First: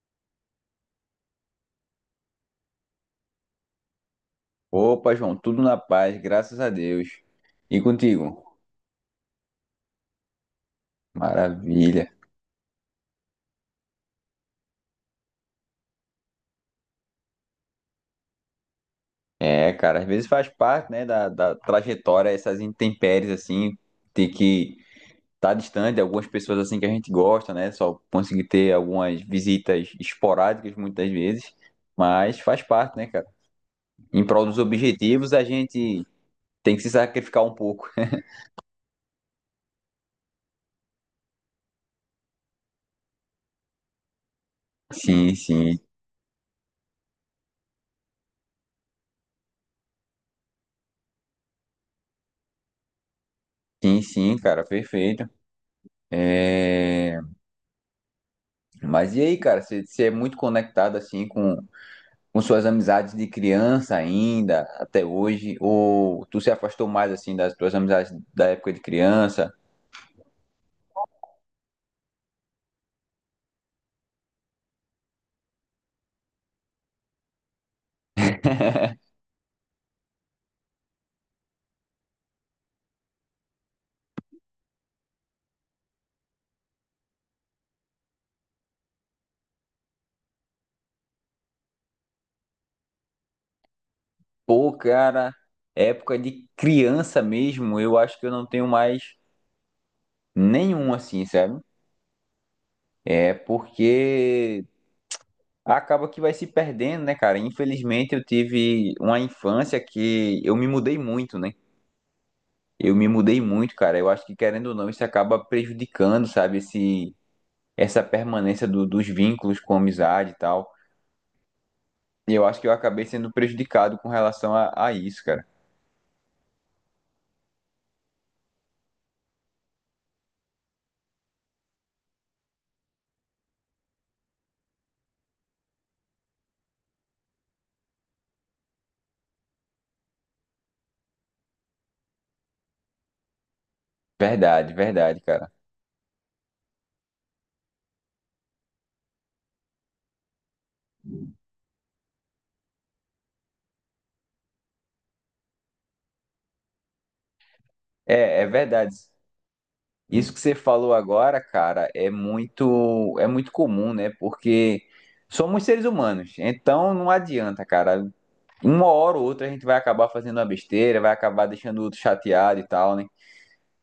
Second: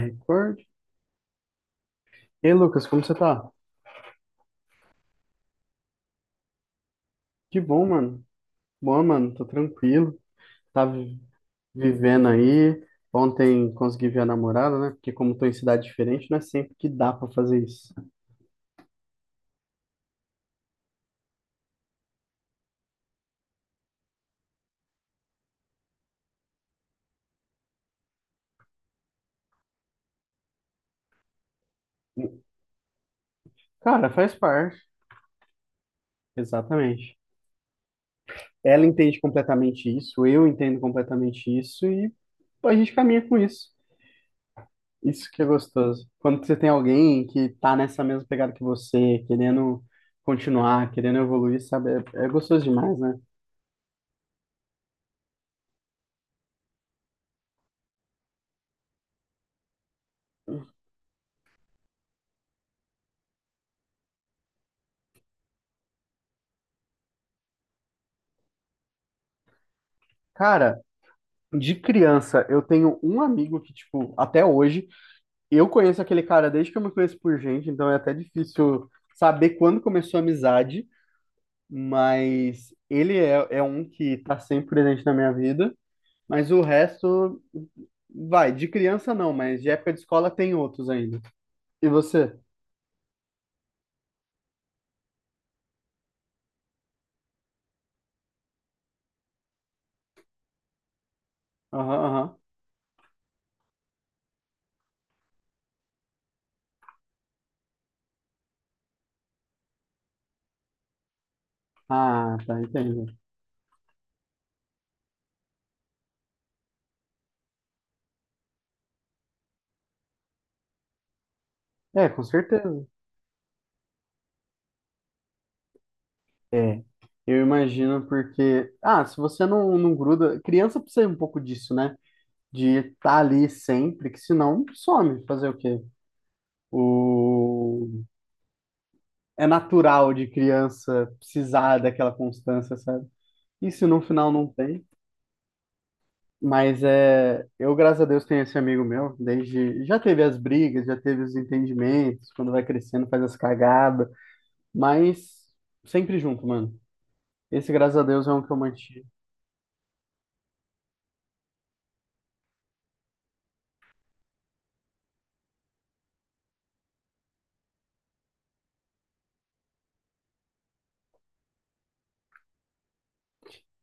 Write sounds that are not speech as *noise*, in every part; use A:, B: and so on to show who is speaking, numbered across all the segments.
A: Concordo. E Lucas, como você tá?
B: Opa, João, tudo na paz, graças a Deus.
A: Que
B: E
A: bom, mano.
B: contigo?
A: Boa, mano, tô tranquilo. Tá vi-
B: Maravilha.
A: Vivendo aí. Ontem consegui ver a namorada, né? Porque como tô em cidade diferente, não é sempre que dá pra fazer isso.
B: É, cara, às vezes faz parte, né, da trajetória, essas intempéries, assim, ter que estar distante de algumas pessoas, assim, que a gente gosta, né? Só conseguir ter algumas visitas esporádicas, muitas vezes, mas faz parte, né, cara?
A: Cara,
B: Em
A: faz
B: prol dos
A: parte.
B: objetivos, a gente tem que se
A: Exatamente.
B: sacrificar um pouco.
A: Ela entende completamente isso, eu entendo completamente isso e a gente caminha com isso.
B: *laughs*
A: Isso
B: Sim,
A: que é
B: sim.
A: gostoso. Quando você tem alguém que tá nessa mesma pegada que você, querendo continuar, querendo evoluir, sabe? É gostoso demais, né?
B: Sim, sim, cara, perfeito. É... Mas e aí, cara, você é muito conectado, assim, com suas amizades de criança ainda, até hoje? Ou tu se afastou mais assim das tuas amizades da época de criança?
A: Cara, de criança, eu tenho um amigo que, tipo, até hoje, eu conheço aquele cara desde que eu me conheço por gente, então é até difícil
B: *laughs*
A: saber quando começou a amizade, mas ele é um que tá sempre presente na minha vida, mas o resto, vai, de criança não, mas de época de escola tem outros ainda. E você?
B: Pô, cara, época de criança mesmo, eu acho que eu não tenho mais nenhum assim, sabe?
A: Aham, aham.
B: É porque acaba que vai se perdendo, né, cara? Infelizmente eu tive uma infância que eu me mudei muito, né?
A: Ah, tá,
B: Eu
A: entendo.
B: me mudei muito, cara. Eu acho que querendo ou não, isso acaba prejudicando, sabe, esse essa permanência dos vínculos com a amizade e tal.
A: É, com
B: E eu acho que eu
A: certeza.
B: acabei sendo prejudicado com relação a isso, cara.
A: É. Eu imagino porque, ah, se você não gruda, criança precisa um pouco disso, né? De estar ali sempre, que senão some. Fazer o quê? O... É natural de criança precisar daquela constância, sabe? E se no final não
B: Verdade,
A: tem?
B: verdade, cara.
A: Mas é, eu, graças a Deus, tenho esse amigo meu, desde, já teve as brigas, já teve os entendimentos, quando vai crescendo faz as cagadas, mas sempre junto, mano. Esse, graças a Deus, é um
B: É, é
A: que eu
B: verdade.
A: mantive.
B: Isso que você falou agora, cara, é muito comum, né? Porque somos seres humanos, então não adianta, cara. Uma hora ou outra a gente vai acabar fazendo uma besteira, vai acabar deixando o outro chateado e tal, né?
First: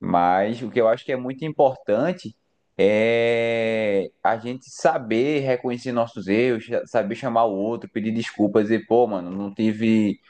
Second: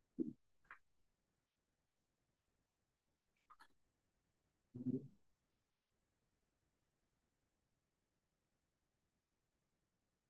B: Mas o que eu acho que é muito importante é a gente saber reconhecer nossos erros, saber chamar o outro, pedir desculpas, dizer, pô, mano,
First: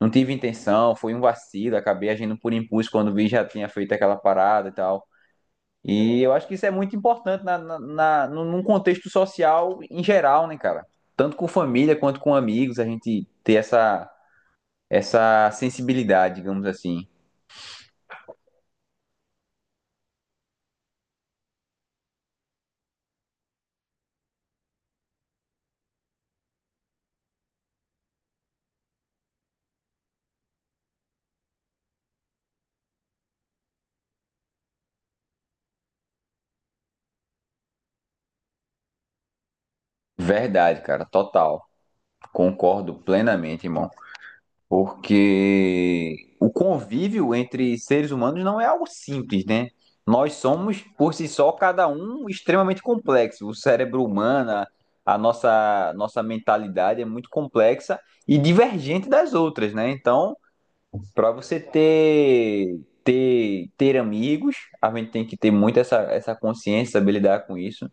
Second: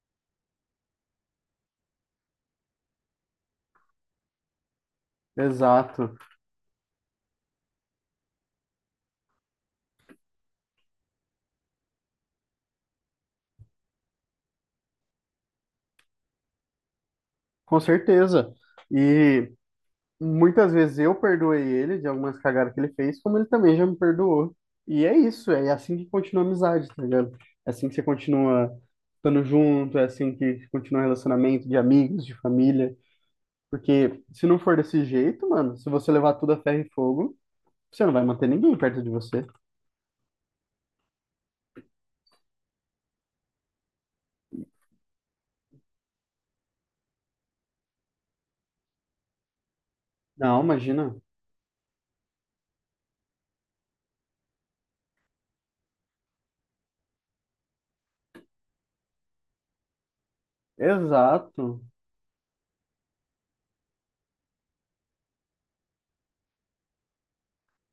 B: Não tive intenção, foi um vacilo, acabei agindo por impulso quando vi já tinha feito aquela parada e tal.
A: Exato,
B: E eu acho que isso é muito importante num num contexto social em geral, né, cara? Tanto com família quanto com amigos, a gente ter essa sensibilidade, digamos assim.
A: com certeza. E muitas vezes eu perdoei ele de algumas cagadas que ele fez, como ele também já me perdoou. E é isso, é assim que continua a amizade, tá ligado? É assim que você continua estando junto, é assim que continua o relacionamento de amigos, de família. Porque se não for desse jeito, mano, se você levar tudo a ferro e fogo, você não vai manter ninguém perto de você.
B: Verdade, cara, total. Concordo plenamente, irmão. Porque o convívio entre seres humanos não é algo simples, né? Nós
A: Não,
B: somos, por
A: imagina.
B: si só, cada um extremamente complexo. O cérebro humano, a nossa mentalidade é muito complexa e divergente das outras, né? Então, para você
A: Exato.
B: ter amigos, a gente tem que ter muito essa consciência, saber lidar com isso.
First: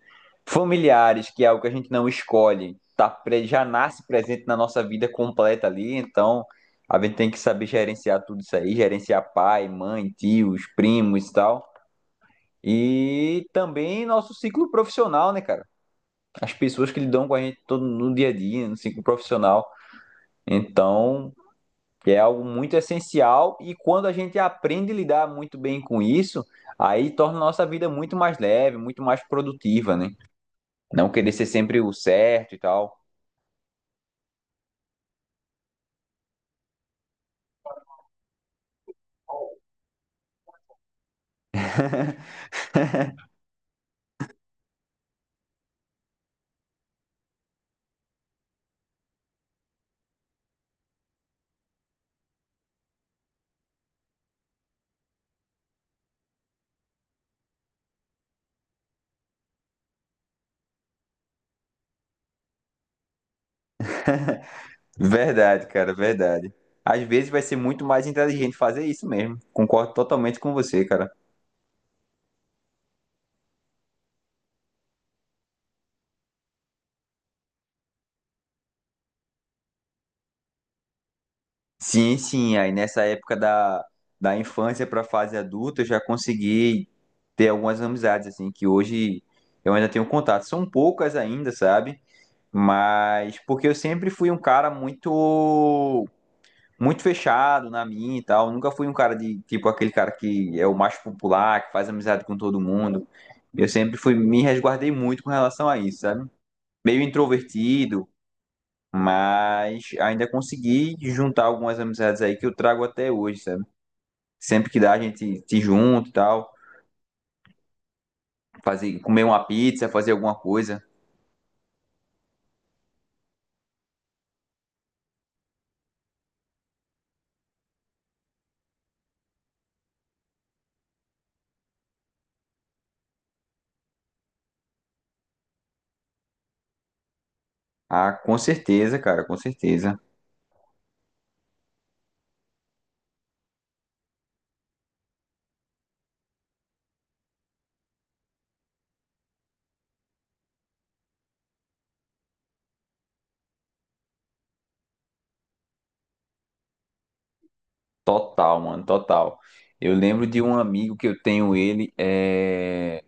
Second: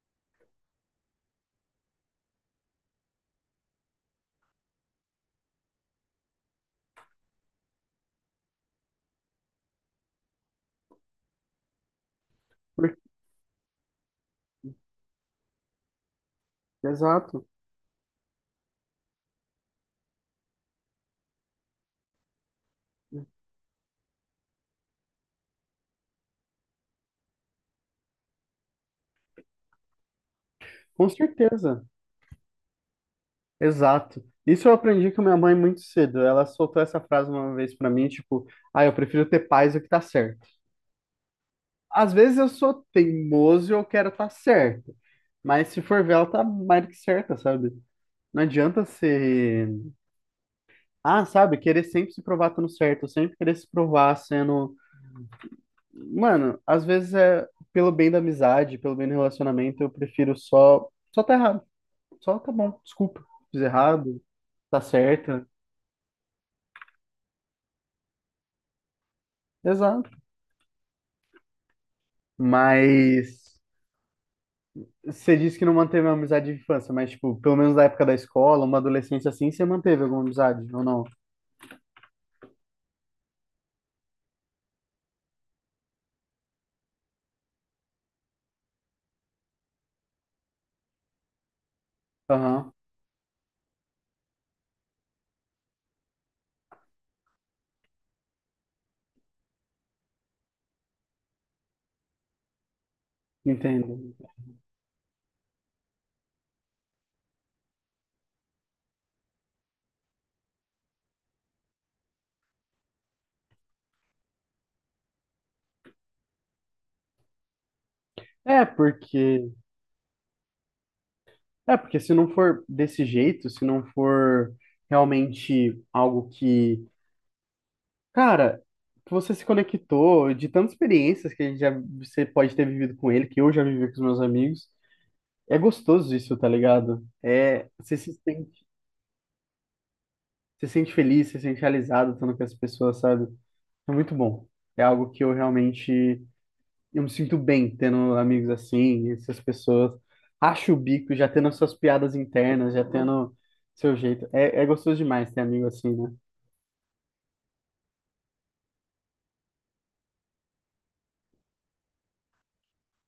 B: Familiares, que é algo que a gente não escolhe, tá, já nasce presente na nossa vida completa ali, então a gente tem que saber gerenciar tudo isso aí, gerenciar pai, mãe, tios, primos e tal.
A: Por-
B: E também nosso ciclo profissional, né, cara? As pessoas que lidam com a
A: Exato.
B: gente todo no dia a dia, no ciclo profissional. Então, que é algo muito essencial e quando a gente aprende a lidar muito bem com isso, aí torna a nossa vida muito mais leve, muito mais produtiva, né?
A: Com
B: Não querer ser sempre
A: certeza.
B: o certo e tal.
A: Exato. Isso eu aprendi com minha mãe muito cedo. Ela soltou essa frase uma vez pra mim, tipo, ah, eu prefiro ter paz do que tá certo. Às vezes
B: *laughs*
A: eu sou teimoso e eu quero estar certo, mas se for ver, ela tá mais do que certa, sabe? Não adianta ser, ah, sabe, querer sempre se provar estando certo, sempre querer se provar sendo, mano, às vezes é pelo bem da amizade, pelo bem do relacionamento, eu prefiro só tá errado. Só tá bom, desculpa. Fiz errado, tá certa.
B: Verdade, cara, verdade. Às vezes vai ser muito mais inteligente fazer isso mesmo. Concordo
A: Exato.
B: totalmente com você, cara.
A: Mas você disse que não manteve uma amizade de infância, mas, tipo, pelo menos da época da escola, uma adolescência assim, você manteve alguma amizade, ou não?
B: Sim, sim, aí nessa época da infância para a fase adulta, eu já consegui ter algumas amizades assim que hoje eu ainda tenho contato. São poucas ainda, sabe?
A: Aham,
B: Mas porque eu sempre fui um cara muito fechado na minha e tal, nunca fui um cara de tipo aquele cara que é o mais popular, que faz amizade com todo mundo. Eu sempre
A: entendo.
B: fui me resguardei muito com relação a isso, sabe? Meio introvertido, mas ainda consegui juntar algumas amizades aí que eu trago até hoje, sabe? Sempre que dá a gente se junta e tal,
A: É,
B: fazer comer uma
A: porque,
B: pizza, fazer alguma coisa.
A: é, porque se não for desse jeito, se não for realmente algo que, cara, que você se conectou de tantas experiências que a gente já, você pode ter vivido com ele, que eu já vivi com os meus amigos, é gostoso isso, tá ligado? É,
B: Ah, com certeza, cara, com certeza.
A: você se sente feliz, você se sente realizado estando com as pessoas, sabe? É muito bom. É algo que eu realmente eu me sinto bem tendo amigos assim, essas pessoas. Acho o bico, já tendo as suas piadas internas, já tendo seu jeito. É gostoso demais ter amigo assim, né?
B: Total, mano, total. Eu lembro de um amigo que eu tenho,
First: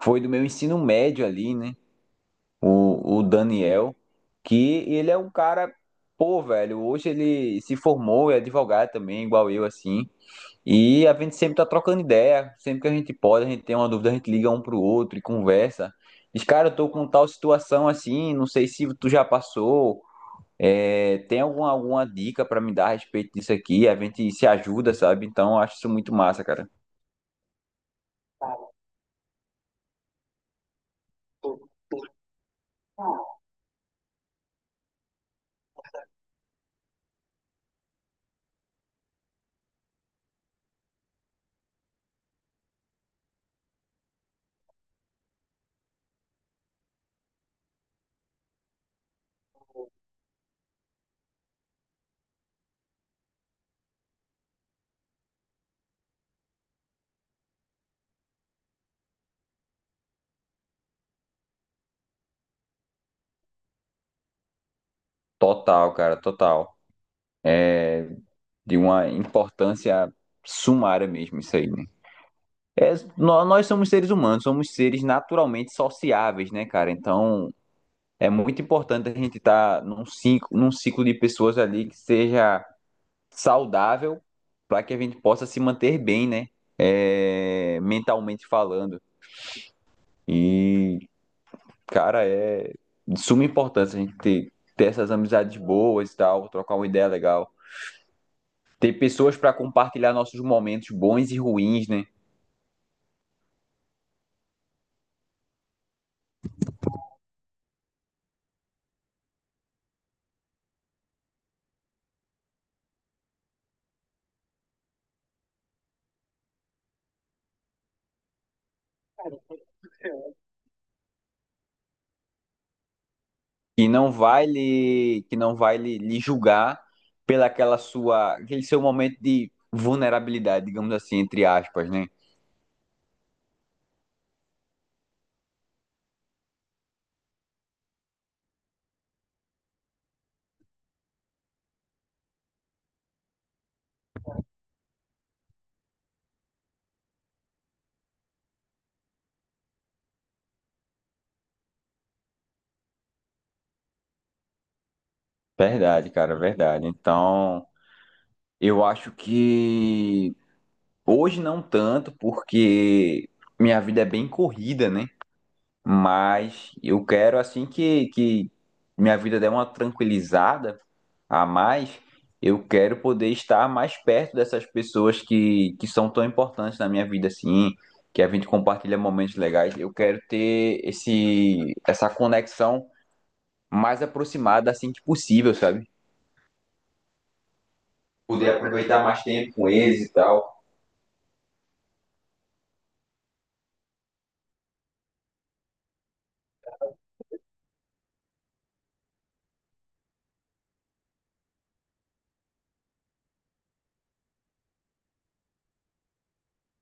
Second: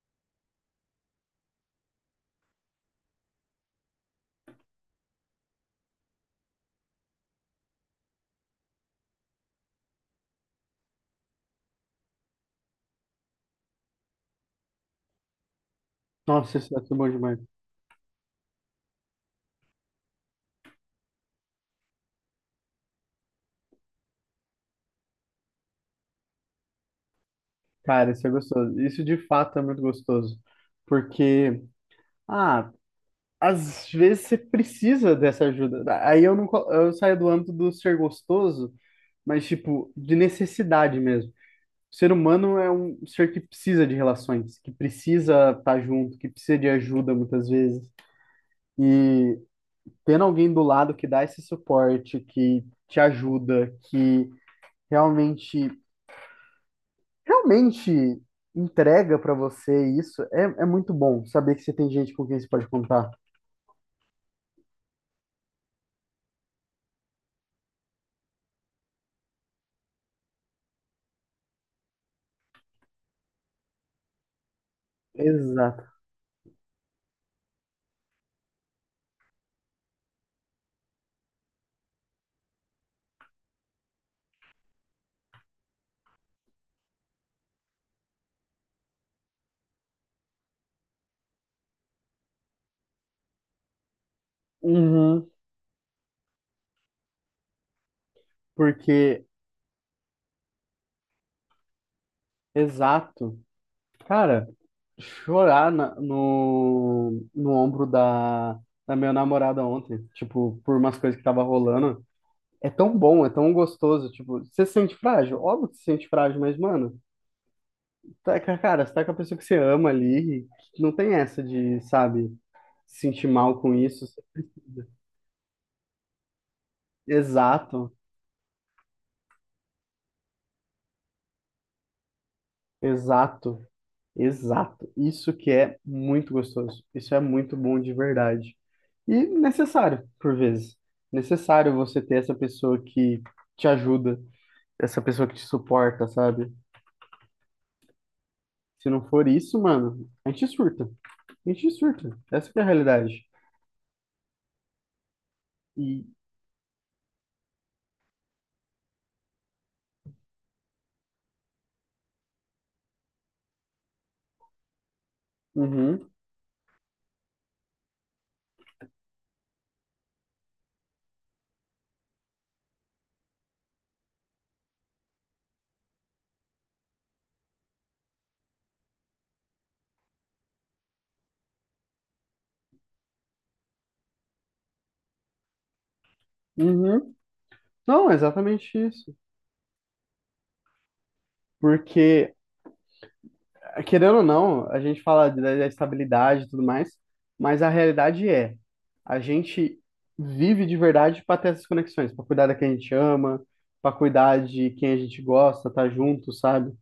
B: foi do meu ensino médio ali, né? O Daniel, que ele é um cara, pô, velho, hoje ele se formou, é advogado também, igual eu, assim. E a gente sempre tá trocando ideia, sempre que a gente pode, a gente tem uma dúvida, a gente liga um pro outro e conversa. Diz,
A: Nossa,
B: cara, eu
A: isso é
B: tô
A: tudo
B: com
A: bom
B: tal
A: demais.
B: situação assim, não sei se tu já passou, é, tem alguma, alguma dica pra me dar a respeito disso aqui? A gente se ajuda, sabe? Então, eu acho isso muito massa, cara.
A: Cara, isso é gostoso. Isso de fato é muito gostoso. Porque, ah, às vezes você precisa dessa ajuda. Aí eu não, eu saio do âmbito do ser gostoso, mas tipo, de necessidade mesmo. O ser humano é um ser que precisa de relações, que precisa estar junto, que precisa de ajuda muitas vezes. E tendo alguém do lado que dá esse suporte, que te ajuda, que realmente, realmente entrega para você isso, é muito bom saber que você tem gente com quem você pode contar.
B: Total, cara, total. De uma importância sumária mesmo, isso aí, né? É, nós somos seres humanos, somos seres naturalmente
A: Exato.
B: sociáveis, né, cara? Então, é muito importante a gente estar num ciclo de pessoas ali que seja saudável para que a gente possa se manter bem, né? É, mentalmente falando. E, cara, é de suma importância a gente ter essas
A: Uhum,
B: amizades boas e tal, trocar uma ideia legal. Ter
A: porque,
B: pessoas para compartilhar nossos momentos bons e ruins, né?
A: exato. Cara, chorar no ombro da, da minha namorada ontem, tipo, por umas coisas que tava rolando. É tão bom, é tão gostoso, tipo, você se sente frágil? Óbvio que se sente frágil, mas, mano, tá, cara, você tá com a pessoa que você ama ali, não tem essa de, sabe, se sentir mal com
B: Que
A: isso.
B: não vai lhe, que não vai lhe, lhe julgar pela aquela
A: Exato,
B: sua, aquele seu momento de vulnerabilidade, digamos assim, entre aspas, né?
A: exato. Exato. Isso que é muito gostoso. Isso é muito bom de verdade. E necessário, por vezes. Necessário você ter essa pessoa que te ajuda, essa pessoa que te suporta, sabe? Se não for isso, mano, a gente surta. A gente surta. Essa que é a realidade. E,
B: Verdade, cara, verdade. Então, eu acho que hoje não tanto, porque minha vida é bem corrida, né?
A: uhum,
B: Mas eu quero, assim que minha vida der uma tranquilizada a mais, eu quero poder estar mais perto dessas pessoas que são tão importantes na minha vida, assim, que a gente compartilha momentos legais. Eu quero ter essa conexão mais aproximada assim que possível, sabe?
A: uhum. Não, é
B: Poder
A: exatamente
B: aproveitar
A: isso.
B: mais tempo com eles e tal.
A: Porque querendo ou não, a gente fala da estabilidade e tudo mais, mas a realidade é, a gente vive de verdade para ter essas conexões, para cuidar da quem a gente ama, para cuidar de quem a gente gosta, tá junto, sabe?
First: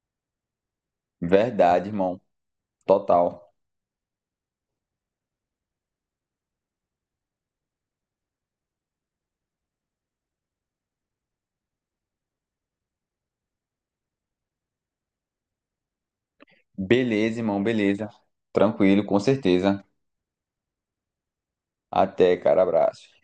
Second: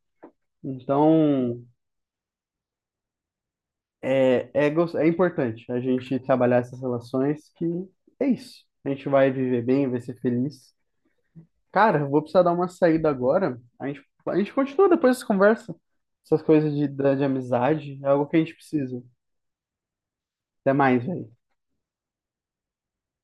A: Então,
B: Verdade, irmão. Total.
A: é importante a gente trabalhar essas relações que é isso. A gente vai viver bem, vai ser feliz. Cara, eu vou precisar dar uma saída agora. A gente continua depois dessa conversa. Essas coisas de, de
B: Beleza, irmão,
A: amizade é
B: beleza.
A: algo que a gente precisa.
B: Tranquilo, com certeza.
A: Até mais, velho.
B: Até, cara, abraço.